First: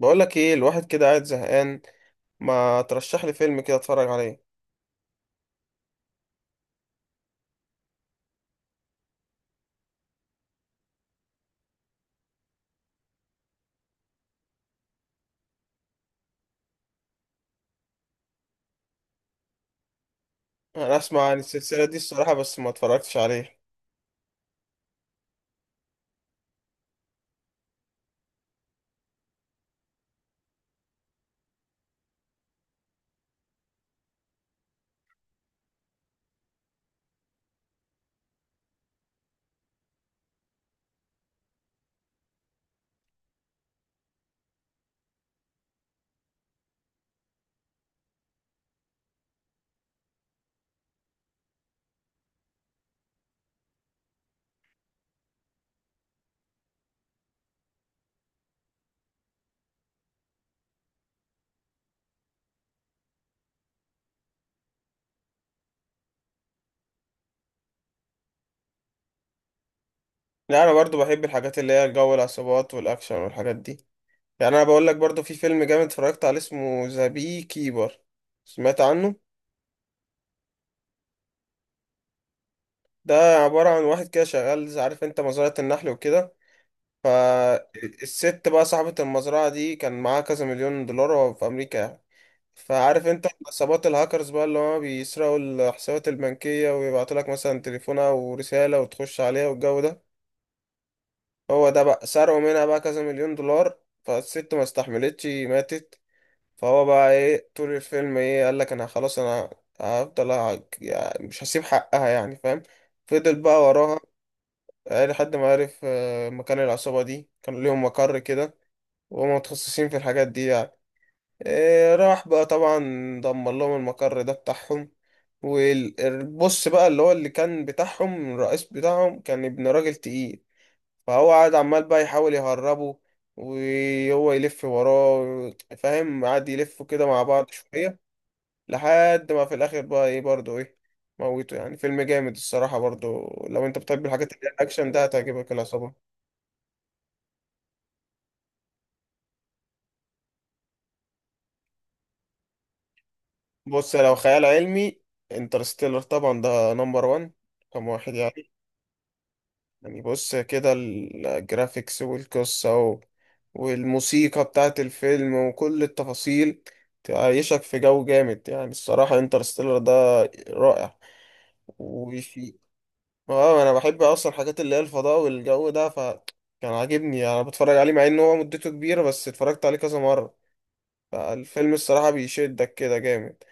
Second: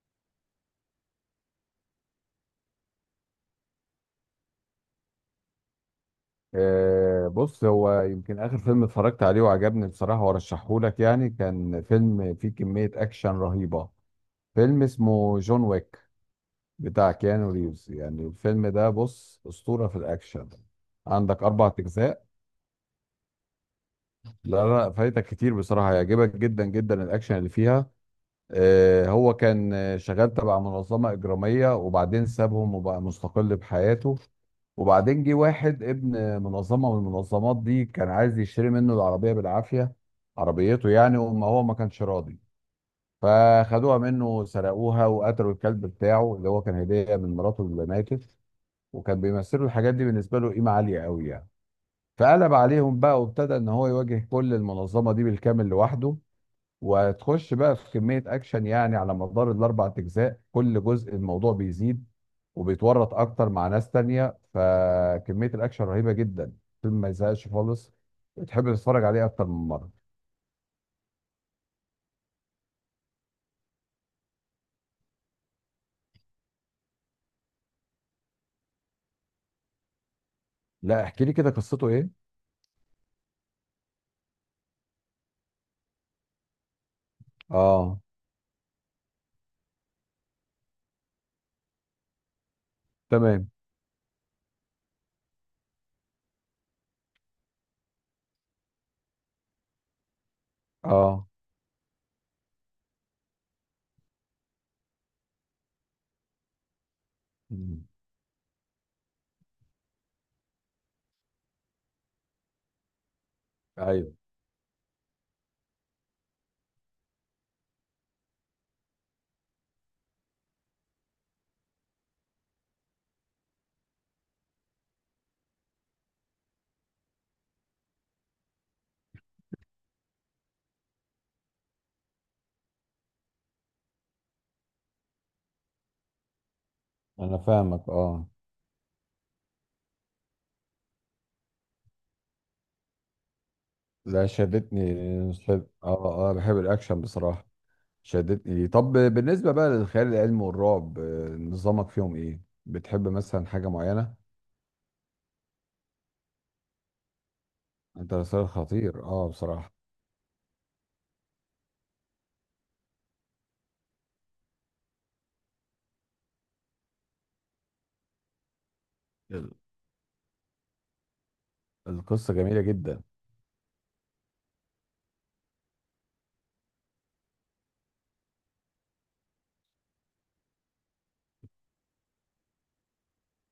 بقول لك ايه، الواحد كده قاعد زهقان. ما ترشح لي فيلم كده اتفرج عليه. بص، هو يمكن اخر فيلم اتفرجت عليه وعجبني بصراحه وارشحه لك. يعني كان فيلم فيه كميه اكشن رهيبه. فيلم اسمه جون ويك، بتاع كيانو ريفز. يعني الفيلم ده بص اسطوره في الاكشن. انا اسمع عن عندك اربع السلسله دي اجزاء. الصراحه، بس ما اتفرجتش عليه. لا لا، فايتك كتير بصراحه، هيعجبك جدا جدا الاكشن اللي فيها. هو كان شغال تبع منظمة إجرامية، وبعدين سابهم وبقى مستقل بحياته. وبعدين جه واحد ابن منظمة من المنظمات دي، كان عايز يشتري منه العربية بالعافية. عربيته يعني، وما هو ما كانش راضي. فخدوها منه، سرقوها وقتلوا الكلب بتاعه اللي هو كان هدية من مراته اللي ماتت. وكان بيمثلوا الحاجات دي بالنسبة له قيمة عالية قوي يعني. فقلب عليهم بقى، وابتدى ان هو يواجه كل المنظمة دي بالكامل لوحده. وتخش بقى في كمية أكشن، يعني على مدار الأربع أجزاء كل جزء الموضوع بيزيد. وبيتورط أكتر مع ناس تانية، فكمية الأكشن رهيبة جدا. فيلم ما يزهقش خالص، وتحب تتفرج عليه أكتر من مرة. لا انا برضو بحب الحاجات اللي هي جو العصابات والاكشن والحاجات دي. يعني انا بقول لك برضو في فيلم جامد اتفرجت عليه اسمه ذا بي كيبر. سمعت عنه؟ لا، احكي لي كده قصته إيه؟ ده عباره عن واحد كده شغال عارف انت مزرعه النحل وكده. آه. فالست بقى صاحبه المزرعه دي كان معاها كذا مليون دولار في امريكا يعني. فعارف انت تمام. عصابات الهاكرز بقى اللي هما بيسرقوا الحسابات البنكية ويبعتوا لك مثلا تليفون او رسالة وتخش عليها والجو ده. آه. هو ده بقى سرقوا منها بقى كذا مليون دولار. فالست ما استحملتش ماتت. فهو بقى ايه طول مم. الفيلم، ايه، قال لك انا خلاص انا هفضل. يعني مش هسيب حقها، يعني فاهم. فضل بقى وراها. أيوه. إيه، لحد ما عرف مكان العصابة دي كان ليهم مقر كده. وهم متخصصين في الحاجات دي يعني. راح بقى طبعا، دمر لهم المقر ده بتاعهم. والبص بقى اللي هو اللي كان بتاعهم، الرئيس بتاعهم، كان ابن راجل تقيل. فهو قعد عمال بقى يحاول يهربه، وهو يلف وراه. فاهم؟ قعد يلفوا كده مع أنا بعض فاهمك. شوية آه. لحد ما في الآخر بقى ايه، برضه ايه، موته. يعني فيلم جامد الصراحة، برضه لو انت بتحب لا، الحاجات اللي هي الأكشن ده شدتني هتعجبك العصابة. آه آه، بحب الأكشن بصراحة. شدتني. طب بالنسبة بقى للخيال العلمي والرعب، نظامك فيهم إيه؟ بتحب مثلا حاجة بص، لو معينة؟ خيال علمي، انترستيلر طبعا ده نمبر وان، رقم واحد انترستيلر يعني. خطير اه بصراحة. يعني بص كده الجرافيكس والقصة والموسيقى بتاعت الفيلم وكل التفاصيل، تعيشك في جو جامد يعني. الصراحة ال- انترستيلر ده رائع. القصة وفي، جميلة جدا. اه، انا بحب اصلا الحاجات اللي هي الفضاء والجو ده، فكان عاجبني يعني. انا بتفرج عليه مع ان هو مدته كبيرة، بس اتفرجت عليه كذا مرة. فالفيلم الصراحة بيشدك كده جامد.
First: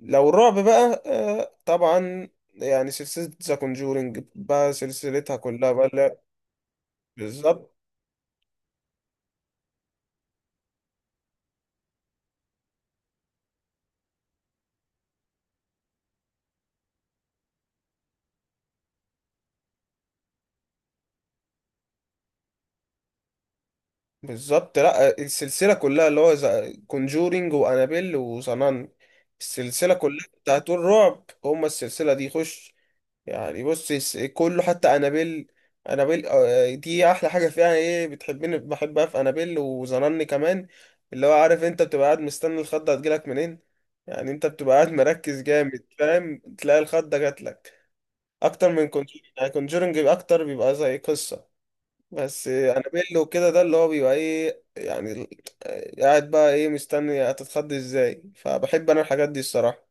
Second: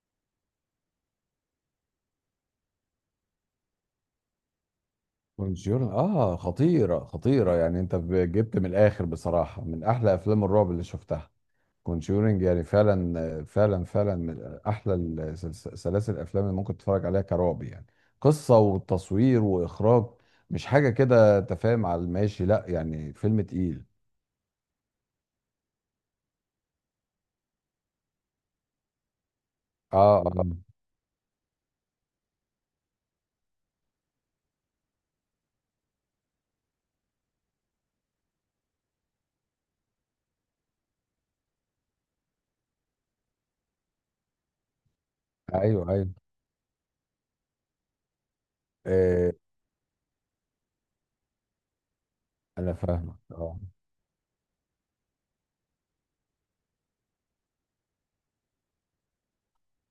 لو الرعب بقى، آه طبعا، يعني سلسلة ذا كونجورينج بقى، سلسلتها كلها كونجورن، بقى اه خطيرة خطيرة بالظبط. يعني. انت جبت من الاخر بصراحة، من احلى افلام الرعب اللي شفتها. كونجورنج يعني فعلا فعلا فعلا من احلى سلاسل الافلام اللي ممكن تتفرج عليها كرعب يعني. قصة وتصوير واخراج. مش حاجة كده تفاهم على الماشي، لا يعني فيلم تقيل. بالظبط، لا السلسلة كلها، اللي هو كونجورينج وأنابيل وصنان، السلسلة اه كلها اه. بتاعت الرعب، هما السلسلة دي خش يعني. بص كله حتى أنابيل. أنابيل، آه، دي أحلى حاجة فيها، إيه بتحبني بحبها في أنابيل وظنني كمان، اللي هو عارف أنت بتبقى قاعد مستني الخضة هتجيلك منين. يعني أنت بتبقى قاعد مركز جامد، ايوه ايوه. فاهم، تلاقي الخضة جاتلك أكتر من كونجورينج. آه، يعني كونجورينج أكتر بيبقى زي قصة، بس انا فاهمك. انابيل وكده اه. ده اللي هو بيبقى ايه يعني، قاعد بقى ايه مستني هتتخض ازاي. فبحب انا الحاجات دي الصراحة.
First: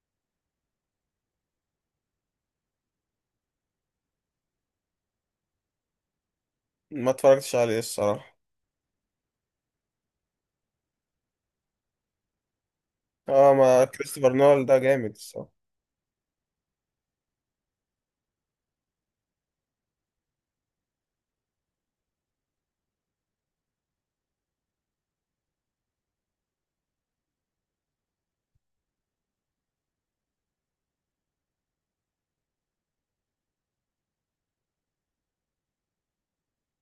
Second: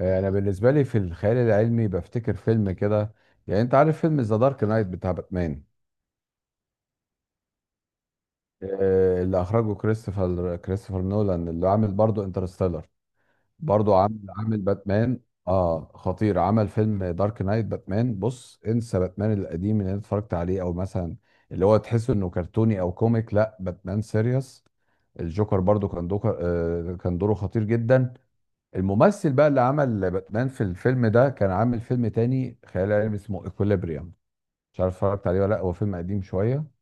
انا بالنسبه لي في الخيال العلمي بفتكر فيلم كده. يعني انت عارف فيلم ذا دارك نايت بتاع باتمان؟ ما اتفرجتش عليه الصراحة. اللي اخرجه كريستوفر نولان، اللي عامل برضه انترستيلر. اه، ما برضه عامل كريستوفر عامل نول ده جامد باتمان. الصراحة. اه خطير، عمل فيلم دارك نايت باتمان. بص، انسى باتمان القديم اللي انا اتفرجت عليه، او مثلا اللي هو تحسه انه كرتوني او كوميك. لا، باتمان سيريس. الجوكر برضه كان دوكر، كان دوره خطير جدا. الممثل بقى اللي عمل باتمان في الفيلم ده كان عامل فيلم تاني خيال علمي اسمه ايكوليبريم. مش عارف اتفرجت عليه ولا لا. هو فيلم قديم شوية،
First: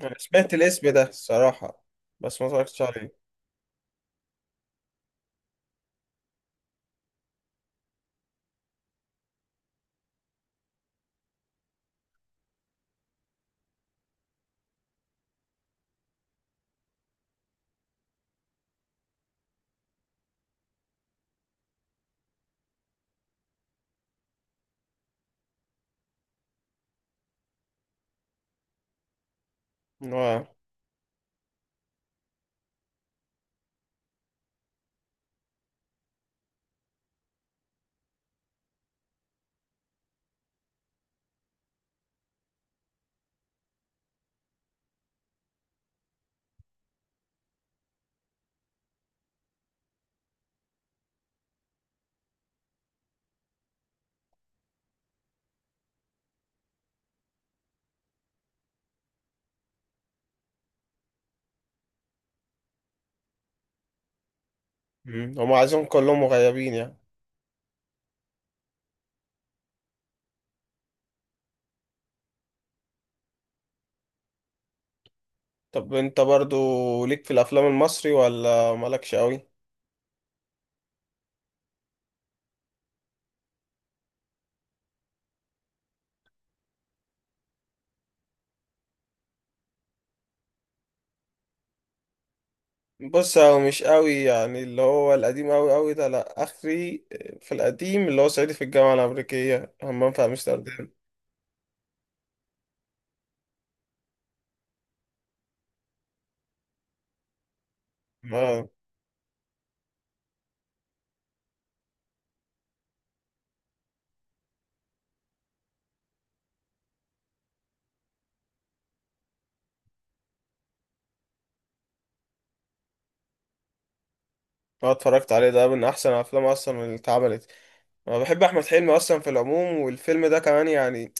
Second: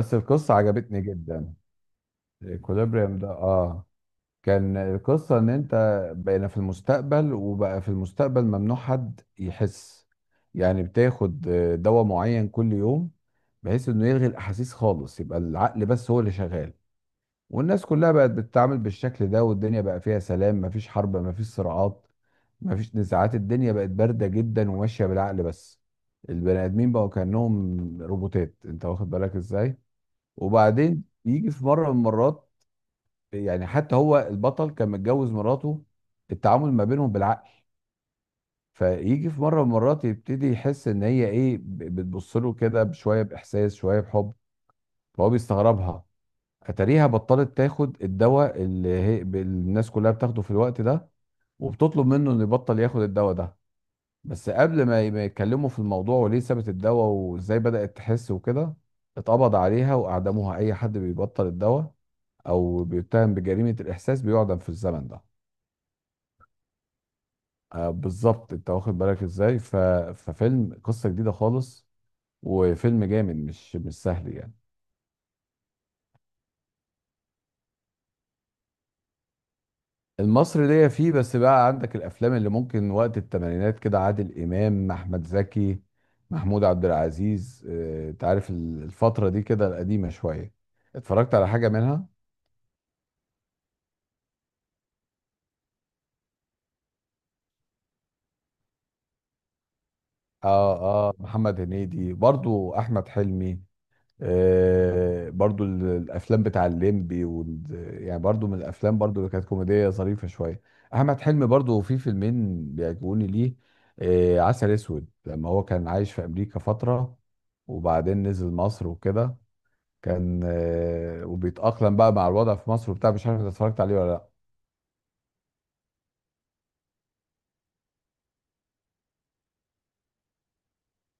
انا سمعت القصة الاسم عجبتني ده جدا. الصراحة، بس ما اتفرجتش عليه. ايكوليبريم ده، اه. كان القصة ان انت بقينا في المستقبل، وبقى في المستقبل ممنوع حد يحس. يعني بتاخد دواء معين كل يوم، بحيث انه يلغي الاحاسيس خالص، يبقى العقل بس هو اللي شغال. والناس كلها بقت بتتعامل بالشكل ده، والدنيا بقى فيها سلام، مفيش حرب، مفيش صراعات، مفيش نزاعات. الدنيا بقت باردة جدا وماشية بالعقل بس. البني آدمين بقوا كأنهم روبوتات، انت واخد بالك ازاي. اه. وبعدين يجي في مرة من المرات، يعني حتى هو البطل كان متجوز مراته، التعامل ما بينهم بالعقل. فيجي في مرة من المرات يبتدي يحس ان هي ايه بتبص له كده بشوية بإحساس، شوية بحب. فهو بيستغربها. اتاريها بطلت تاخد الدواء اللي هي الناس كلها بتاخده في الوقت ده. وبتطلب منه انه يبطل ياخد الدواء ده. بس قبل ما ما يتكلموا في الموضوع وليه سابت الدواء وازاي بدأت تحس وكده، اتقبض عليها واعدموها. اي حد بيبطل الدواء او بيتهم بجريمة الاحساس بيعدم في الزمن ده. مم. هما عايزين كلهم غيابين يعني. آه بالظبط، انت واخد بالك ازاي. ففيلم قصة جديدة خالص، وفيلم جامد، مش سهل يعني. طب انت برضو ليك في الافلام المصري ولا مالكش قوي؟ المصري ليا فيه. بس بقى عندك الافلام اللي ممكن وقت الثمانينات كده، عادل امام، احمد زكي، محمود عبد العزيز. انت عارف الفترة دي كده القديمة شوية، اتفرجت على حاجة منها؟ بص، هو مش قوي يعني، اللي هو القديم قوي قوي ده لا اخري. في القديم اللي هو صعيدي في الجامعه الامريكيه، همام في امستردام. اه اه. محمد هنيدي برضو، احمد حلمي. آه برضو الافلام بتاع الليمبي يعني برضو من اه الافلام برضو اللي كانت كوميديه ظريفه شويه. احمد حلمي برضو في فيلمين بيعجبوني ليه. آه، عسل اسود. لما هو كان عايش في امريكا فتره، وبعدين نزل مصر وكده، كان وبيتاقلم بقى مع الوضع في مصر وبتاع. مش عارف انت اتفرجت عليه ولا لا. اه، اتفرجت عليه، ده من احسن افلام اصلا اللي اتعملت. انا بحب احمد حلمي اصلا في العموم، والفيلم ده كمان يعني.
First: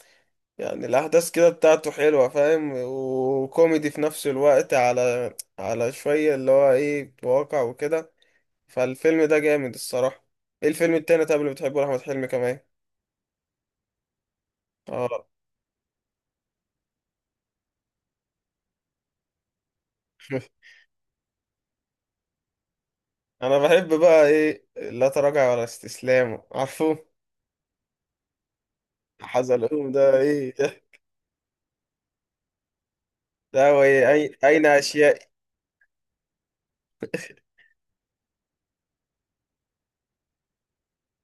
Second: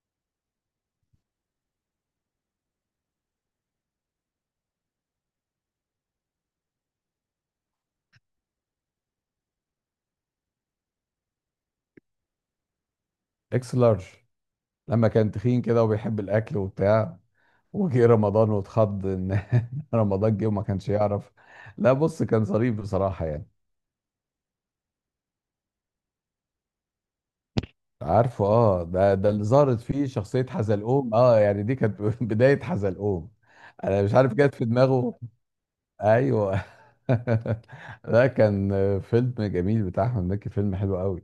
يعني الاحداث كده بتاعته حلوه، فاهم، وكوميدي في نفس الوقت، على على شويه اللي هو ايه واقع وكده. فالفيلم ده جامد الصراحه. ايه الفيلم التاني طب اللي بتحبه لاحمد حلمي كمان؟ اكس لارج. اه، لما كان تخين كده وبيحب الاكل وبتاع، وجه رمضان واتخض ان رمضان جه وما كانش يعرف. لا بص كان ظريف بصراحة يعني. انا بحب بقى ايه لا تراجع ولا استسلام، عارفه؟ عارفه اه. ده اللي ظهرت حزلقوم فيه ده شخصية ايه ده؟ حزلقوم، اه يعني دي كانت بداية حزلقوم. ده هو انا مش ايه عارف جت في اين اشياء. دماغه. ايوه. ده كان فيلم جميل بتاع احمد مكي، فيلم حلو قوي.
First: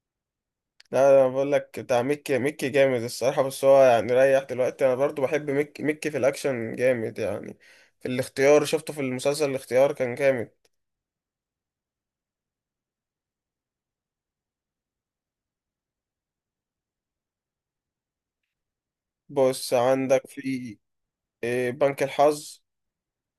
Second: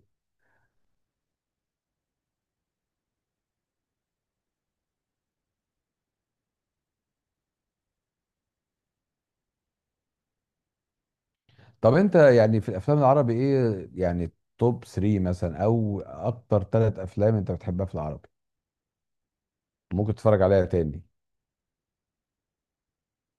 لا انا بقول لك بتاع ميكي، ميكي جامد الصراحه، بس هو يعني ريح دلوقتي. انا برضو بحب ميكي، ميكي في الاكشن جامد يعني. في الاختيار، شفته في المسلسل الاختيار، كان جامد. طب انت يعني في الافلام العربي ايه يعني؟ توب 3 مثلا، او اكتر، ثلاث افلام انت بتحبها في العربي بص ممكن عندك تتفرج عليها في، تاني؟ إيه، بنك الحظ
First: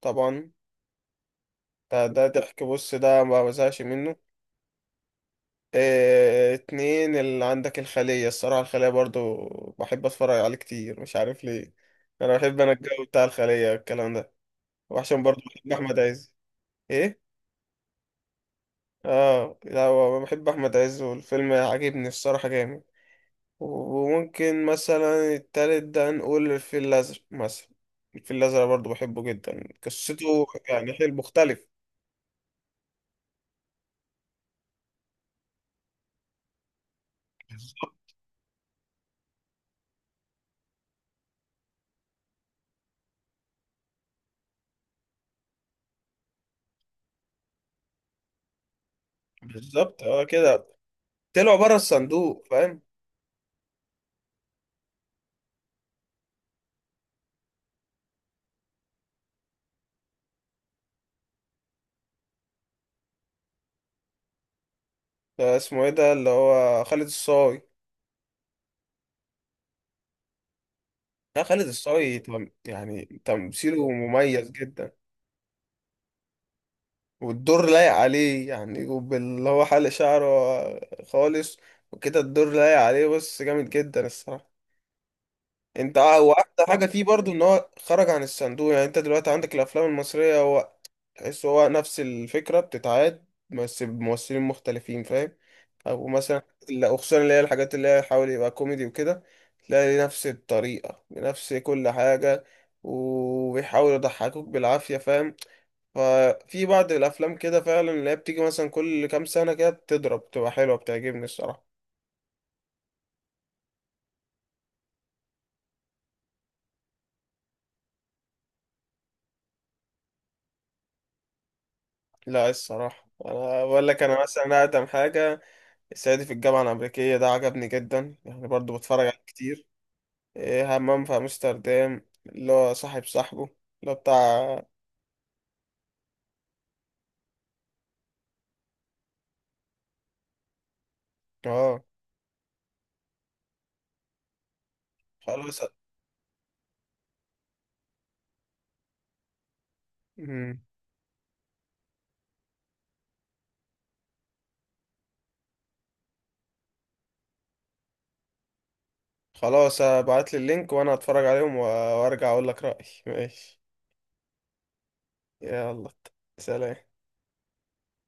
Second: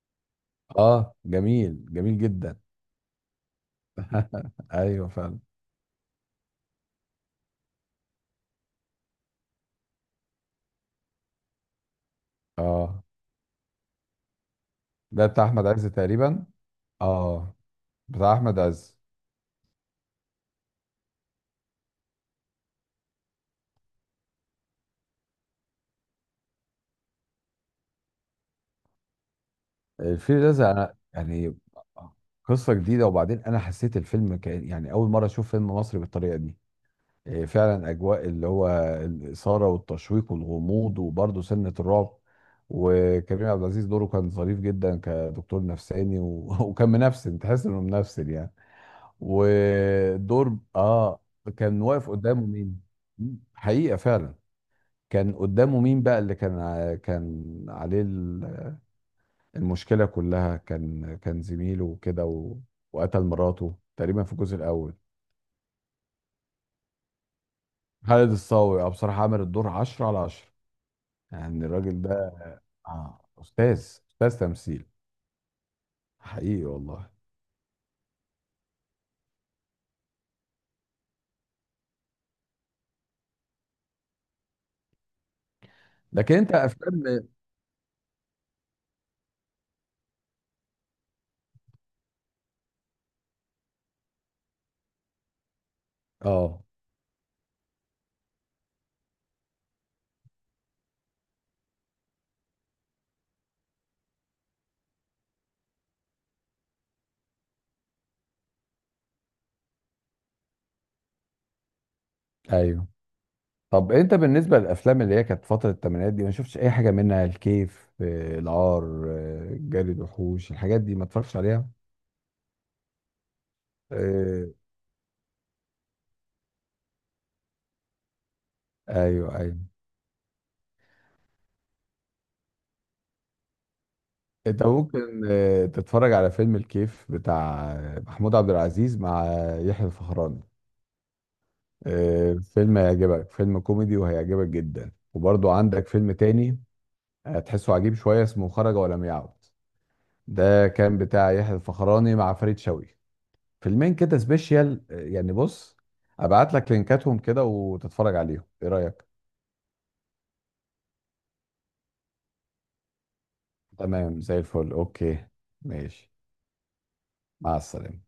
طبعا. اه، جميل ده جميل ده جدا. ضحك، بص ده ما بزهقش منه. ايوه فعلا. اتنين اللي عندك الخلية. الصراحة الخلية برضو بحب اتفرج عليه كتير، مش عارف ليه. انا بحب انا اه، الجو بتاع الخلية، الكلام ده. وعشان ده برضو بتاع احمد بحب عز احمد عز. تقريبا. ايه؟ اه، بتاع احمد عز. اه. لا هو بحب احمد عز والفيلم عاجبني الصراحة جامد. وممكن مثلا التالت ده نقول الفيل الازرق مثلا. الفيل الازرق برضو بحبه جدا، الفيل قصته الازرق، يعني انا حلو يعني مختلف. قصه جديده، وبعدين انا حسيت الفيلم كان يعني اول مره اشوف فيلم مصري بالطريقه دي. إيه، فعلا. بالظبط. اجواء اللي هو الاثاره والتشويق والغموض وبرضه سنه الرعب. وكريم عبد العزيز دوره كان ظريف جدا كدكتور نفساني وكان منفسن، تحس انه منفسن يعني. بالظبط، اه ودور كده، اه. طلعوا بره كان واقف الصندوق قدامه فاهم. مين؟ حقيقه فعلا. كان قدامه مين بقى اللي كان عليه المشكلة كلها، كان زميله وكده وقتل مراته تقريبا في الجزء الأول. ده اسمه ايه ده اللي هو خالد الصاوي؟ خالد الصاوي، اه بصراحة عامل الدور 10/10، لا يعني خالد الراجل الصاوي، ده. يعني أستاذ. تمثيله أستاذ مميز تمثيل، جدا. حقيقي والله. والدور لايق عليه، يعني وباللي هو حلق شعره خالص وكده، الدور لايق عليه، بس جامد جدا الصراحة. انت، اه، لكن واحلى أنت حاجة فيه أفلام. برضو ان هو خرج عن الصندوق. يعني انت دلوقتي عندك الافلام المصرية، هو تحس هو نفس الفكرة بتتعاد، بس بممثلين مختلفين فاهم. او مثلا اه لا، وخصوصا اللي هي الحاجات اللي هي حاول يبقى كوميدي وكده، تلاقي نفس الطريقة بنفس كل حاجة، وبيحاول يضحكوك بالعافية فاهم. ففي بعض الأفلام كده فعلا اللي هي بتيجي مثلا كل كام سنة كده بتضرب بتبقى حلوة، بتعجبني الصراحة. ايوه. طب انت بالنسبه للافلام اللي هي كانت فتره الثمانينات دي، ما شفتش اي حاجه منها؟ الكيف، العار، جري الوحوش، الحاجات دي ما اتفرجتش عليها؟ لا الصراحة أنا بقول لك، أنا آه، مثلا أقدم حاجة الصعيدي في الجامعة الأمريكية ده عجبني جدا، يعني برضو بتفرج عليه ايوه ايوه. كتير. إيه، همام في أمستردام اللي هو صاحب صاحبه اللي هو بتاع. انت ممكن تتفرج على فيلم الكيف بتاع محمود عبد العزيز مع يحيى الفخراني. اه فيلم هيعجبك، فيلم كوميدي وهيعجبك جدا. وبرضو خلاص. عندك فيلم تاني هتحسه عجيب شوية، اسمه خرج ولم يعد. مم. ده كان بتاع يحيى الفخراني مع فريد شوقي. فيلمين كده سبيشيال، يعني بص، ابعت لك لينكاتهم كده وتتفرج عليهم، ايه رأيك؟ خلاص ابعت لي اللينك وانا اتفرج عليهم وارجع اقول لك رأيي ماشي. تمام زي الفل، اوكي. يلا، ماشي. سلام. مع السلامة.